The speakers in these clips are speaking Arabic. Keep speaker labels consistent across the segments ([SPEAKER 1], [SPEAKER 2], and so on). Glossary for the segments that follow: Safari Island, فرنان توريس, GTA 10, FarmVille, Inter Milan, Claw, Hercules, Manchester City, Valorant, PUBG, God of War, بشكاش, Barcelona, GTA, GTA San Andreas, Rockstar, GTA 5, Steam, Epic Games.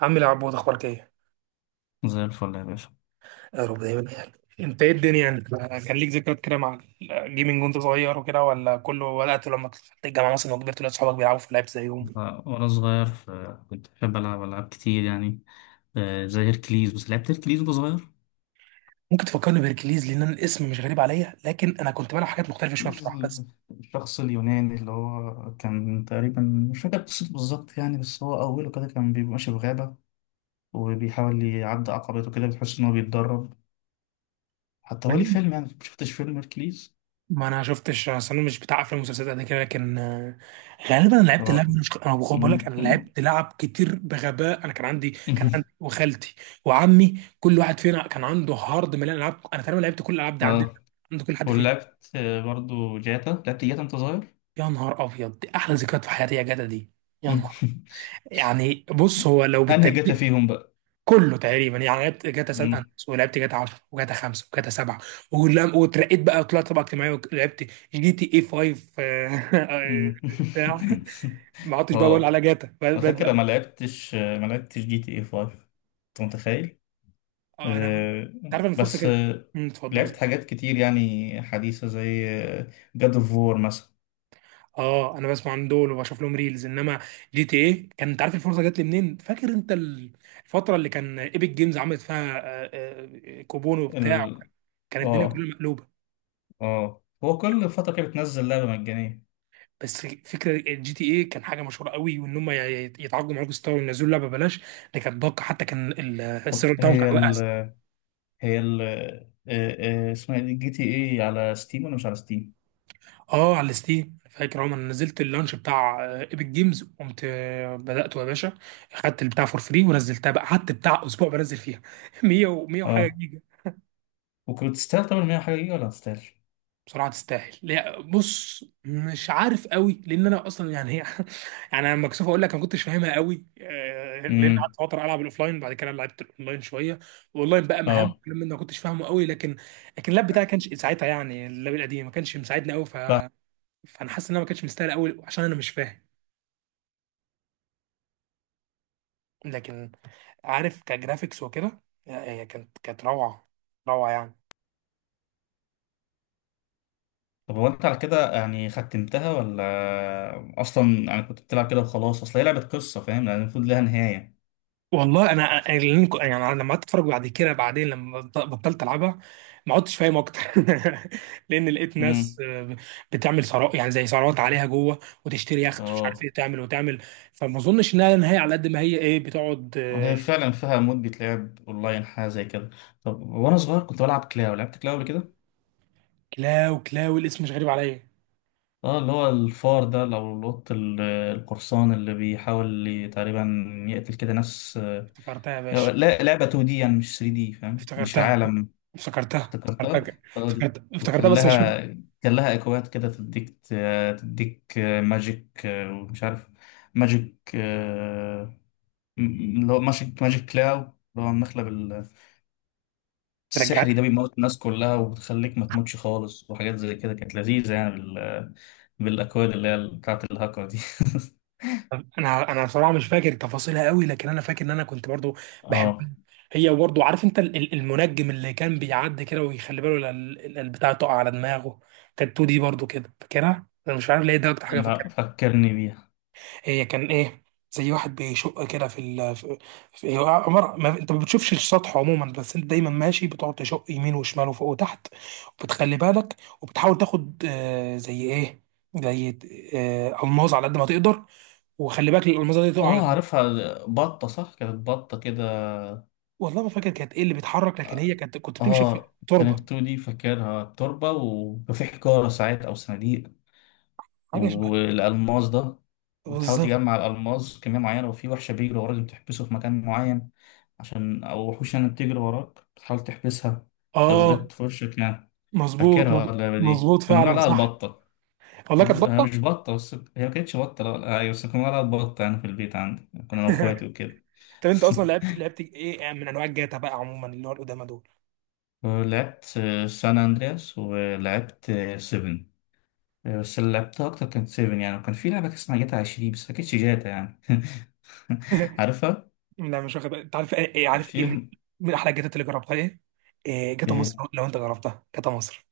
[SPEAKER 1] عم العبود، اخبارك ايه؟
[SPEAKER 2] زي الفل يا باشا.
[SPEAKER 1] يا رب دايما يعني. انت ايه الدنيا يعني؟ كان ليك ذكريات كده مع الجيمنج وانت صغير وكده، ولا كله بدأت لما دخلت الجامعه مثلا وكبرت ولاد صحابك بيلعبوا في لعب زيهم؟
[SPEAKER 2] ف- وأنا صغير ف- كنت بحب ألعب ألعاب كتير يعني، زي هيركليز. بس لعبت هيركليز وأنا صغير.
[SPEAKER 1] ممكن تفكرني بهركليز، لان أنا الاسم مش غريب عليا لكن انا كنت بلعب حاجات مختلفه شويه
[SPEAKER 2] هيركليز
[SPEAKER 1] بصراحه، بس
[SPEAKER 2] الشخص اليوناني اللي هو كان تقريبا، مش فاكر قصته بالظبط يعني، بس هو أوله كده كان بيبقى ماشي في غابة وبيحاول يعدي عقبات وكده، بتحس إن هو بيتدرب. حتى هو ليه
[SPEAKER 1] غالبا
[SPEAKER 2] فيلم يعني، مشفتش فيلم هيركليز.
[SPEAKER 1] ما انا شفتش، اصل انا مش بتاع افلام ومسلسلات قد كده. لكن غالبا انا
[SPEAKER 2] ف-
[SPEAKER 1] لعبت اللعب. مش انا بقول لك انا
[SPEAKER 2] م-
[SPEAKER 1] لعبت لعب كتير بغباء، انا كان عندي وخالتي وعمي، كل واحد فينا كان عنده هارد مليان العاب، انا تقريبا لعبت كل الالعاب دي عندنا
[SPEAKER 2] ف-
[SPEAKER 1] عند كل حد فينا.
[SPEAKER 2] ولعبت برضو جاتا. لعبت جاتا أنت صغير.
[SPEAKER 1] يا نهار ابيض، دي احلى ذكريات في حياتي يا جدع، دي يا نهار. يعني بص، هو لو
[SPEAKER 2] أنهي جاتا
[SPEAKER 1] بالترتيب
[SPEAKER 2] فيهم
[SPEAKER 1] كله تقريبا، يعني لعبت جاتا سان
[SPEAKER 2] بقى؟
[SPEAKER 1] اندريس ولعبت جاتا 10 وجاتا 5 وجاتا 7. واترقيت بقى وطلعت طبقه اجتماعيه ولعبت جي تي اي 5،
[SPEAKER 2] مم.
[SPEAKER 1] بتاع. ما عدتش بقى بقول
[SPEAKER 2] اه،
[SPEAKER 1] على جاتا
[SPEAKER 2] أنا فاكر ما لعبتش ما لعبتش جي تي اي 5، انت متخيل؟
[SPEAKER 1] آه، انا عملت-
[SPEAKER 2] آه،
[SPEAKER 1] انت عارف ان الفرصه
[SPEAKER 2] بس
[SPEAKER 1] كده.
[SPEAKER 2] آه،
[SPEAKER 1] مم، اتفضل.
[SPEAKER 2] لعبت حاجات كتير يعني حديثة، زي جاد اوف وور مثلا.
[SPEAKER 1] اه انا بسمع عن دول وبشوف لهم ريلز، انما جي تي ايه، كان انت عارف الفرصه جات لي منين؟ فاكر انت الفتره اللي كان ايبك جيمز عملت فيها كوبون وبتاع؟
[SPEAKER 2] ال...
[SPEAKER 1] كانت الدنيا كلها
[SPEAKER 2] اه،
[SPEAKER 1] مقلوبه.
[SPEAKER 2] اه، هو كل فترة كده بتنزل لعبة مجانية.
[SPEAKER 1] بس فكره الجي تي ايه كان حاجه مشهوره قوي، وان هم يتعاقدوا مع روك ستار وينزلوا لعبه ببلاش، دي كانت باقه. حتى كان
[SPEAKER 2] طب
[SPEAKER 1] السيرفر بتاعهم
[SPEAKER 2] هي
[SPEAKER 1] كان واقع.
[SPEAKER 2] ال هي ال آه، آه، اسمها ايه، جي تي اي، على ستيم ولا مش على ستيم؟
[SPEAKER 1] اه على الستيم. فاكر عمر أنا نزلت اللانش بتاع ايبك جيمز، قمت بداته يا باشا، خدت البتاع فور فري ونزلتها بقى، قعدت بتاع اسبوع بنزل فيها 100 و100 وحاجه
[SPEAKER 2] اه.
[SPEAKER 1] جيجا.
[SPEAKER 2] وكنت تستاهل طبعا 100 حاجة دي ولا ما تستاهلش؟
[SPEAKER 1] بصراحه تستاهل. لا، بص مش عارف قوي، لان انا اصلا يعني هي يعني انا مكسوف اقول لك انا ما كنتش فاهمها قوي، لان قعدت
[SPEAKER 2] امم،
[SPEAKER 1] فتره العب الاوفلاين بعد كده لعبت الاونلاين شويه. والاونلاين بقى مهم،
[SPEAKER 2] اه.
[SPEAKER 1] لما انا ما كنتش فاهمه قوي. لكن اللاب بتاعي كانش ساعتها، يعني اللاب القديم ما كانش مساعدني قوي فانا حاسس ان انا ما كانش مستاهل قوي عشان انا مش فاهم. لكن عارف كجرافيكس وكده، لا، هي كانت روعه، روعه يعني.
[SPEAKER 2] طب هو انت على كده يعني ختمتها، ولا اصلا يعني كنت بتلعب كده وخلاص؟ اصل هي لعبة قصة، فاهم، يعني المفروض لها نهاية.
[SPEAKER 1] والله انا أنا- اللي أنا- يعني أنا لما قعدت اتفرج بعد كده، بعدين لما بطلت العبها ما عدتش فاهم اكتر. لان لقيت ناس
[SPEAKER 2] امم،
[SPEAKER 1] بتعمل ثروات، يعني زي ثروات عليها جوه، وتشتري يخت، ومش عارف
[SPEAKER 2] اه،
[SPEAKER 1] ايه تعمل وتعمل. فما اظنش انها نهايه على قد ما هي ايه، بتقعد
[SPEAKER 2] هي فعلا فيها مود بيتلعب اونلاين حاجة زي كده. طب وانا صغير كنت بلعب كلاو، لعبت كلاو قبل كده؟
[SPEAKER 1] كلاو. كلاو الاسم مش غريب عليا.
[SPEAKER 2] اه، اللي هو الفار ده، لو القط القرصان اللي بيحاول تقريبا يقتل كده ناس.
[SPEAKER 1] افتكرتها يا باشا،
[SPEAKER 2] لا لعبة 2D يعني، مش 3D، فاهم، مش
[SPEAKER 1] افتكرتها
[SPEAKER 2] عالم.
[SPEAKER 1] افتكرتها
[SPEAKER 2] افتكرتها،
[SPEAKER 1] افتكرتها
[SPEAKER 2] اه دي.
[SPEAKER 1] افتكرتها افتكرتها،
[SPEAKER 2] وكان
[SPEAKER 1] بس مش فاكر.
[SPEAKER 2] لها، كان لها اكواد كده تديك، تديك ماجيك ومش عارف، ماجيك آه، اللي هو ماجيك، ماجيك كلاو، اللي هو المخلب
[SPEAKER 1] رجع.
[SPEAKER 2] السحري ده بيموت الناس كلها وبتخليك ما تموتش خالص، وحاجات زي كده كانت لذيذة يعني بالاكواد اللي هي بتاعت الهاكر دي.
[SPEAKER 1] انا بصراحه مش فاكر تفاصيلها قوي، لكن انا فاكر ان انا كنت برضو
[SPEAKER 2] اه.
[SPEAKER 1] بحبها. هي برضه، عارف انت المنجم اللي كان بيعدي كده ويخلي باله لا البتاع تقع على دماغه؟ كانت 2 دي برضه، كده فاكرها، انا مش عارف ليه ده اكتر حاجه
[SPEAKER 2] لا
[SPEAKER 1] فاكرها.
[SPEAKER 2] فكرني بيها.
[SPEAKER 1] هي كان ايه؟ زي واحد بيشق كده في هو عمر ما انت ما بتشوفش السطح عموما، بس انت دايما ماشي بتقعد تشق يمين وشمال وفوق وتحت وبتخلي بالك، وبتحاول تاخد زي ايه، زي الماظ على قد ما تقدر، وخلي بالك الالماظه دي تقع على
[SPEAKER 2] اه
[SPEAKER 1] دماغك.
[SPEAKER 2] عارفها، بطة صح، كانت بطة كده.
[SPEAKER 1] والله ما فاكر كانت ايه اللي بيتحرك، لكن هي كنت بتمشي في
[SPEAKER 2] اه كانت
[SPEAKER 1] تربه.
[SPEAKER 2] 2 دي فاكرها، تربة وكان في حجارة ساعات أو صناديق
[SPEAKER 1] حاجه
[SPEAKER 2] والألماس ده، بتحاول
[SPEAKER 1] بالظبط.
[SPEAKER 2] تجمع الألماس كمية معينة، وفي وحشة بيجري وراك بتحبسه في مكان معين، عشان أو وحوش يعني بتجري وراك بتحاول تحبسها لو
[SPEAKER 1] اه
[SPEAKER 2] جت في وشك يعني.
[SPEAKER 1] مظبوط،
[SPEAKER 2] فاكرها اللعبة دي،
[SPEAKER 1] مظبوط
[SPEAKER 2] كنا
[SPEAKER 1] فعلا
[SPEAKER 2] بنقول عليها
[SPEAKER 1] صح.
[SPEAKER 2] البطة.
[SPEAKER 1] والله كانت
[SPEAKER 2] كنا، هي
[SPEAKER 1] بطه.
[SPEAKER 2] مش بطة، بس هي ما كانتش بطة، لا أيوة، بس كنا بنقول عليها البطة يعني، في البيت عندي كنا أنا وأخواتي وكده.
[SPEAKER 1] طب انت اصلا لعبت ايه من انواع الجاتا بقى عموما، اللي هو القدامى دول؟
[SPEAKER 2] لعبت سان أندرياس، ولعبت 7. إيه، بس اللي لعبتها أكتر كانت 7 يعني. وكان في لعبة كان اسمها جاتا 20، بس ما كانتش جاتا يعني. عارفها؟
[SPEAKER 1] لا مش واخد بالي. انت عارف ايه، عارف
[SPEAKER 2] في،
[SPEAKER 1] ايه من احلى الجاتات اللي جربتها ايه؟ إيه جاتا مصر،
[SPEAKER 2] إيه،
[SPEAKER 1] لو انت جربتها جاتا مصر.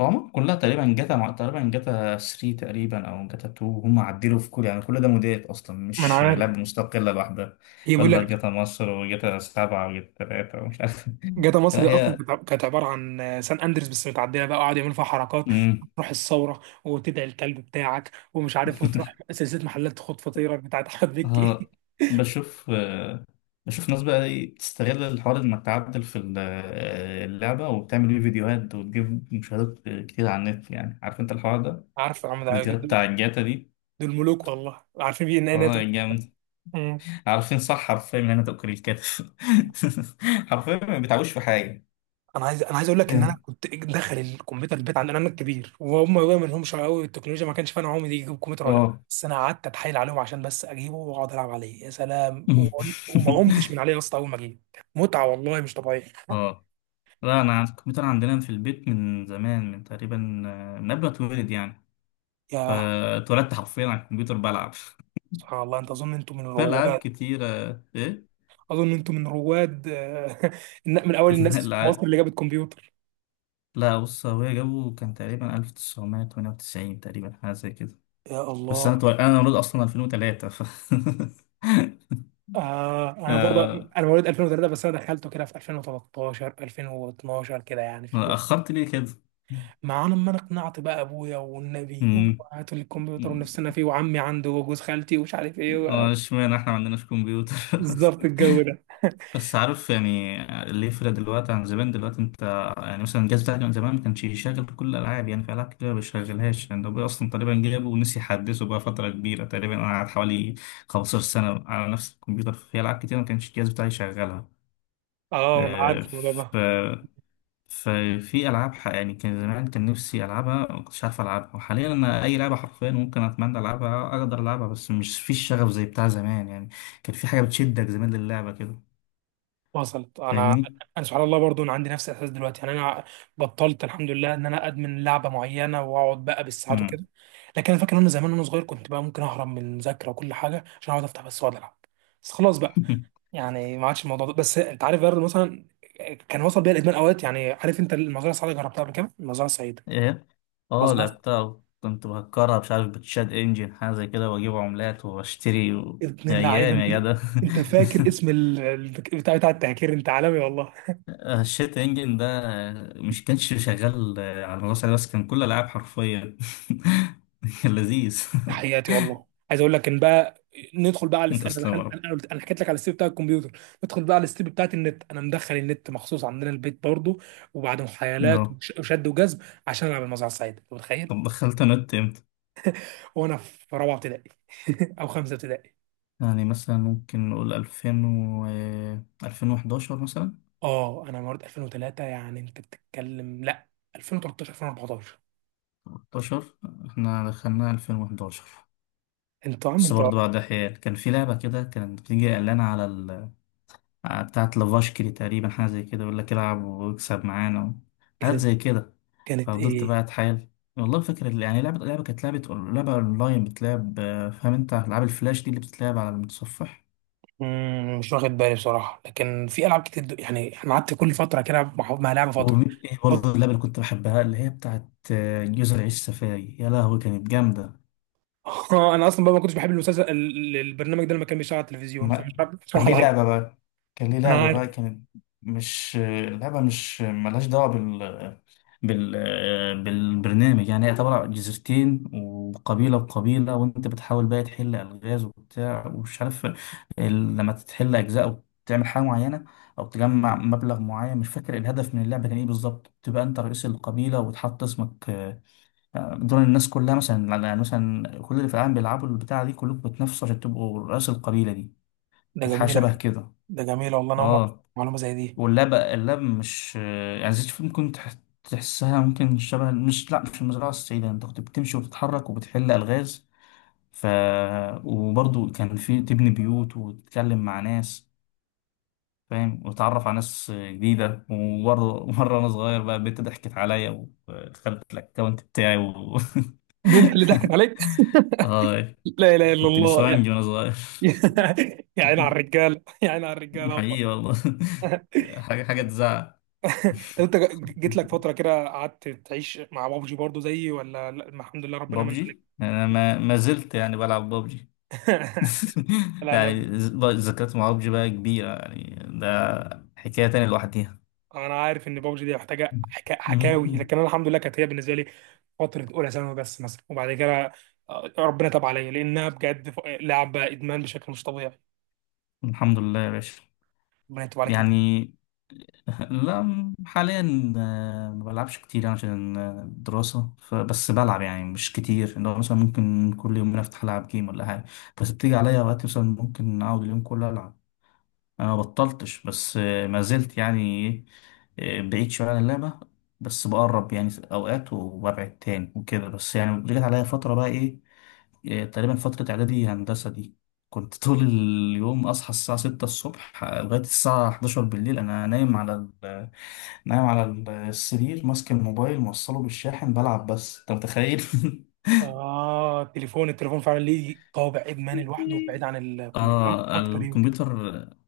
[SPEAKER 2] هم كلها تقريبا تقريبا جاتا 3 تقريبا، أو جاتا 2، هم عدلوا في كل يعني، كل ده موديلات أصلا،
[SPEAKER 1] ما انا
[SPEAKER 2] مش
[SPEAKER 1] عارف،
[SPEAKER 2] لعبة مستقلة لوحدها.
[SPEAKER 1] هي بيقول
[SPEAKER 2] ولا
[SPEAKER 1] لك
[SPEAKER 2] جاتا مصر وجاتا 7 وجاتا 3 ومش عارف.
[SPEAKER 1] جاتا مصر دي
[SPEAKER 2] لا
[SPEAKER 1] اصلا
[SPEAKER 2] هي،
[SPEAKER 1] كانت كانت عباره عن سان اندريس بس متعدله بقى، وقعد يعمل فيها حركات.
[SPEAKER 2] مم.
[SPEAKER 1] تروح الثوره وتدعي الكلب بتاعك ومش عارف، وتروح سلسله محلات خد فطيرك بتاعت احمد
[SPEAKER 2] ها،
[SPEAKER 1] مكي.
[SPEAKER 2] بشوف بشوف ناس بقى ايه بتستغل الحوار انك تعدل في اللعبة، وبتعمل بيه فيديوهات وتجيب مشاهدات كتير على النت يعني، عارف انت الحوار ده،
[SPEAKER 1] عارف يا عم ده؟
[SPEAKER 2] فيديوهات بتاع الجاتا دي.
[SPEAKER 1] دول ملوك والله، عارفين بيه ان انا.
[SPEAKER 2] اه جامد.
[SPEAKER 1] مم.
[SPEAKER 2] عارفين صح، حرفيا من هنا تأكل الكتف. حرفيا ما بيتعبوش في حاجة.
[SPEAKER 1] انا عايز اقول لك ان انا كنت داخل الكمبيوتر البيت عندنا، انا الكبير وهم بقى ما لهمش قوي التكنولوجيا، ما كانش فاهم هم دي يجيبوا كمبيوتر ولا لا،
[SPEAKER 2] اه.
[SPEAKER 1] بس انا قعدت اتحايل عليهم عشان بس اجيبه واقعد العب عليه. يا سلام، وما قمتش من عليه يا اسطى اول ما جه، متعه والله مش طبيعيه.
[SPEAKER 2] اه لا انا الكمبيوتر عندنا في البيت من زمان، من تقريبا، من قبل ما اتولد يعني.
[SPEAKER 1] يا
[SPEAKER 2] فاتولدت حرفيا على الكمبيوتر بلعب
[SPEAKER 1] سبحان الله، انت اظن انتوا من
[SPEAKER 2] في ألعاب
[SPEAKER 1] رواد،
[SPEAKER 2] كتيرة. إيه؟
[SPEAKER 1] اظن انتوا من رواد آه، من اول الناس في مصر
[SPEAKER 2] الألعاب،
[SPEAKER 1] اللي جابت كمبيوتر.
[SPEAKER 2] لا بص، هو جابه كان تقريبا 1998، تقريبا حاجة زي كده.
[SPEAKER 1] يا الله.
[SPEAKER 2] أنا مولود أصلا 2003 ف،
[SPEAKER 1] انا برضه،
[SPEAKER 2] آه،
[SPEAKER 1] انا مواليد 2003، بس انا دخلته كده في 2013 2012 كده، يعني في،
[SPEAKER 2] أخرت ليه كده؟
[SPEAKER 1] مع لما انا اقنعت بقى ابويا والنبي
[SPEAKER 2] مم.
[SPEAKER 1] وهاتوا لي الكمبيوتر ونفسنا فيه، وعمي عنده، وجوز خالتي، ومش عارف ايه
[SPEAKER 2] اشمعنى إحنا ما عندناش كمبيوتر.
[SPEAKER 1] بالظبط الجو ده.
[SPEAKER 2] بس عارف يعني اللي يفرق دلوقتي عن زمان، دلوقتي انت يعني مثلا الجهاز بتاعك من زمان ما كانش يشغل كل الالعاب، يعني في العاب كتير ما بيشغلهاش، لان هو اصلا تقريبا جابه ونسي يحدثه بقى فتره كبيره، تقريبا انا قعدت حوالي 15 سنه على نفس الكمبيوتر، في العاب كتير ما كانش الجهاز بتاعي يشغلها.
[SPEAKER 1] اه انا
[SPEAKER 2] اه.
[SPEAKER 1] عارف الموضوع
[SPEAKER 2] ف
[SPEAKER 1] ده،
[SPEAKER 2] ففي العاب يعني، كان زمان كان نفسي العبها ما كنتش عارف العبها، وحاليا انا اي لعبه حرفيا ممكن اتمنى العبها اقدر العبها، بس مش في الشغف زي بتاع زمان يعني، كان في حاجه بتشدك زمان للعبه كده،
[SPEAKER 1] وصلت انا.
[SPEAKER 2] فاهمني؟
[SPEAKER 1] انا سبحان الله برضو، انا عندي نفس الاحساس دلوقتي، يعني انا بطلت، الحمد لله، ان انا ادمن لعبه معينه واقعد بقى بالساعات وكده. لكن انا فاكر ان انا زمان وانا صغير كنت بقى ممكن اهرب من المذاكره وكل حاجه عشان اقعد افتح بس واقعد العب. بس خلاص بقى، يعني ما عادش الموضوع ده. بس انت عارف برضه مثلا، كان وصل بيها الادمان اوقات، يعني عارف انت المزرعه السعيده؟ جربتها قبل كده، المزرعه السعيده؟
[SPEAKER 2] ايه، اه
[SPEAKER 1] مزرعه،
[SPEAKER 2] لعبتها، كنت بهكرها مش عارف بتشات انجن حاجه زي كده، واجيب عملات واشتري
[SPEAKER 1] ابن
[SPEAKER 2] يا
[SPEAKER 1] اللعيبه
[SPEAKER 2] ايام
[SPEAKER 1] انت.
[SPEAKER 2] يا جدع.
[SPEAKER 1] انت فاكر اسم بتاع التهكير؟ انت عالمي والله،
[SPEAKER 2] الشات انجن ده مش كانش شغال على المدرسه بس، كان كل العاب حرفيا. كان لذيذ.
[SPEAKER 1] تحياتي. والله عايز اقول لك ان بقى ندخل بقى على
[SPEAKER 2] انت
[SPEAKER 1] انا
[SPEAKER 2] تسلم يا
[SPEAKER 1] دخلت انا
[SPEAKER 2] رب.
[SPEAKER 1] أنا قلت- أنا حكيت لك على الستيب بتاع الكمبيوتر، ندخل بقى على الستيب بتاعت النت. انا مدخل النت مخصوص عندنا البيت برضه، وبعد محايلات
[SPEAKER 2] نعم.
[SPEAKER 1] وشد وجذب، عشان العب المزرعه السعيده. انت متخيل؟
[SPEAKER 2] طب دخلت نت امتى؟
[SPEAKER 1] وانا في رابعه ابتدائي او خمسه ابتدائي.
[SPEAKER 2] يعني مثلا ممكن نقول 2000 و 2011 مثلا،
[SPEAKER 1] اه انا مواليد 2003، يعني انت بتتكلم، لا 2013 2014،
[SPEAKER 2] 13، احنا دخلنا 2011.
[SPEAKER 1] انت يا عم
[SPEAKER 2] بس
[SPEAKER 1] انت.
[SPEAKER 2] برضه بعد حيال كان في لعبة كده كانت بتيجي إعلانة على بتاعة لافاشكري تقريبا حاجة زي كده، يقول لك العب واكسب معانا حاجات
[SPEAKER 1] كانت
[SPEAKER 2] زي كده.
[SPEAKER 1] كانت
[SPEAKER 2] ففضلت
[SPEAKER 1] ايه؟
[SPEAKER 2] بقى أتحايل، والله فاكر يعني لعبة كانت لعبة أونلاين بتلعب، فاهم أنت ألعاب الفلاش دي اللي بتتلعب على المتصفح؟
[SPEAKER 1] مم، مش واخد بالي بصراحه، لكن في العاب كتير يعني انا قعدت كل فتره كده مع لعبه فتره.
[SPEAKER 2] وإيه
[SPEAKER 1] فط-
[SPEAKER 2] برضه اللعبة اللي كنت بحبها، اللي هي بتاعة جزر عيش سفاري، يا لهوي كانت جامدة.
[SPEAKER 1] اه انا اصلا بقى ما كنتش بحب المسلسل البرنامج ده لما كان بيشتغل على التلفزيون، فمش
[SPEAKER 2] ما-
[SPEAKER 1] عارف
[SPEAKER 2] كان
[SPEAKER 1] بصراحه
[SPEAKER 2] ليه
[SPEAKER 1] العبها.
[SPEAKER 2] لعبة بقى، كان ليه
[SPEAKER 1] انا
[SPEAKER 2] لعبة بقى
[SPEAKER 1] عارف.
[SPEAKER 2] كانت، مش لعبة، مش ملهاش دعوة بالبرنامج يعني، هي عبارة عن جزيرتين وقبيلة وقبيلة، وانت بتحاول بقى تحل ألغاز وبتاع ومش عارف لما تحل أجزاء أو تعمل حاجة معينة أو تجمع مبلغ معين، مش فاكر الهدف من اللعبة كان إيه بالظبط، تبقى أنت رئيس القبيلة وتحط اسمك، دول الناس كلها مثلا، يعني مثلا كل اللي في العالم بيلعبوا البتاعة دي كلكم بتنافسوا عشان تبقوا رئيس القبيلة دي.
[SPEAKER 1] ده
[SPEAKER 2] كانت حاجة
[SPEAKER 1] جميله،
[SPEAKER 2] شبه كده.
[SPEAKER 1] ده جميله والله، انا اول مره أعرف
[SPEAKER 2] اه.
[SPEAKER 1] معلومه زي دي.
[SPEAKER 2] واللاب مش يعني زيت الفيل ممكن تحسها، ممكن شبه، مش لا مش المزرعة السعيدة، انت كنت بتمشي وبتتحرك وبتحل ألغاز. ف، وبرضه كان في تبني بيوت وتتكلم مع ناس، فاهم، وتتعرف على ناس جديدة. وبرضه مرة أنا صغير بقى البنت ضحكت عليا ودخلت الأكونت بتاعي
[SPEAKER 1] بنت اللي ضحكت عليك؟
[SPEAKER 2] آه،
[SPEAKER 1] لا اله الا
[SPEAKER 2] كنت
[SPEAKER 1] الله يا.
[SPEAKER 2] نسوانجي وأنا صغير.
[SPEAKER 1] يا عيني على الرجاله، يا عيني على الرجاله والله.
[SPEAKER 2] حقيقي والله. حاجة، حاجة تزعل.
[SPEAKER 1] طب انت جيت لك فتره كده قعدت تعيش مع بابجي برضو زيي ولا لا، الحمد لله ربنا من
[SPEAKER 2] بابجي
[SPEAKER 1] عليك؟
[SPEAKER 2] يعني، انا ما زلت يعني بلعب بابجي.
[SPEAKER 1] لا انا،
[SPEAKER 2] يعني ذكريات مع بابجي بقى كبيرة يعني، ده حكاية تانية لوحديها.
[SPEAKER 1] انا عارف ان بابجي دي محتاجه حكاوي، لكن انا الحمد لله كانت هي بالنسبه لي فتره اولى ثانوي بس مثلا، وبعد كده ربنا تاب عليا، لانها بجد لعبه ادمان بشكل مش طبيعي.
[SPEAKER 2] الحمد لله يا باشا.
[SPEAKER 1] ربنا يتوب عليك انت.
[SPEAKER 2] يعني لا حاليا، ما بلعبش كتير يعني عشان الدراسة، بس بلعب يعني مش كتير، اللي هو مثلا ممكن كل يومين افتح العب جيم ولا حاجة. بس بتيجي عليا وقت مثلا ممكن اقعد اليوم كله العب. انا ما بطلتش، بس ما زلت يعني، إيه، بعيد شويه عن اللعبه، بس بقرب يعني في اوقات وببعد تاني وكده. بس يعني رجعت عليا فتره بقى ايه، تقريبا فتره اعدادي هندسه دي، كنت طول اليوم اصحى الساعه 6 الصبح لغايه الساعه 11 بالليل انا نايم على ال- نايم على السرير ماسك الموبايل موصله بالشاحن بلعب، بس انت متخيل؟
[SPEAKER 1] اه التليفون، التليفون فعلا ليه طابع ادمان لوحده، بعيد عن الكمبيوتر،
[SPEAKER 2] اه
[SPEAKER 1] اكتر يمكن.
[SPEAKER 2] الكمبيوتر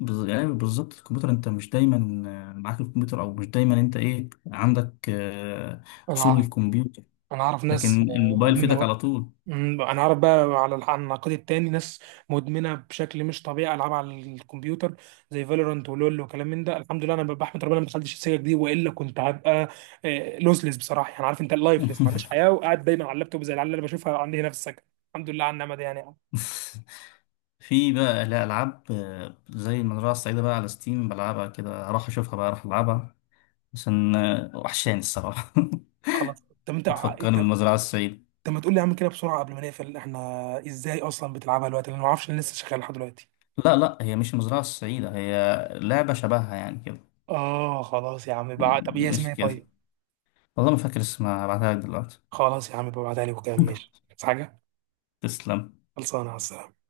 [SPEAKER 2] يعني بالظبط، الكمبيوتر انت مش دايما معاك الكمبيوتر، او مش دايما انت ايه عندك
[SPEAKER 1] انا
[SPEAKER 2] وصول
[SPEAKER 1] اعرف
[SPEAKER 2] للكمبيوتر،
[SPEAKER 1] انا اعرف
[SPEAKER 2] لكن
[SPEAKER 1] ناس
[SPEAKER 2] الموبايل في ايدك
[SPEAKER 1] مدمنه.
[SPEAKER 2] على طول.
[SPEAKER 1] مم، انا عارف بقى، على على النقيض التاني، ناس مدمنه بشكل مش طبيعي العاب على الكمبيوتر، زي فالورانت ولول وكلام من ده. الحمد لله انا بحمد ربنا ما دخلتش السكه دي، والا كنت هبقى لوسلس بصراحه، يعني عارف انت اللايفلس، ما عنديش حياه وقاعد دايما على اللابتوب زي العيال اللي انا بشوفها عندي هنا في السكن. الحمد لله على النعمه دي يعني.
[SPEAKER 2] في بقى لا العاب زي المزرعه السعيده بقى على ستيم، بلعبها كده، راح اشوفها بقى، راح العبها عشان وحشاني الصراحه.
[SPEAKER 1] خلاص، طب انت
[SPEAKER 2] بتفكرني
[SPEAKER 1] انت،
[SPEAKER 2] بالمزرعه السعيده.
[SPEAKER 1] طب ما تقول لي يا عم كده بسرعه قبل ما نقفل احنا، ازاي اصلا بتلعبها دلوقتي؟ لان ما اعرفش انا لسه شغال لحد دلوقتي.
[SPEAKER 2] لا لا، هي مش المزرعه السعيده، هي لعبه شبهها يعني كده.
[SPEAKER 1] اه خلاص يا عم بقى، طب ايه اسمها
[SPEAKER 2] مش
[SPEAKER 1] إيه
[SPEAKER 2] كده،
[SPEAKER 1] طيب؟
[SPEAKER 2] والله ما فاكر اسمها، هبعتها لك دلوقتي.
[SPEAKER 1] خلاص يا عم، ببعتها لي وكده ماشي. بس حاجه،
[SPEAKER 2] تسلم.
[SPEAKER 1] خلصانه على السلامة.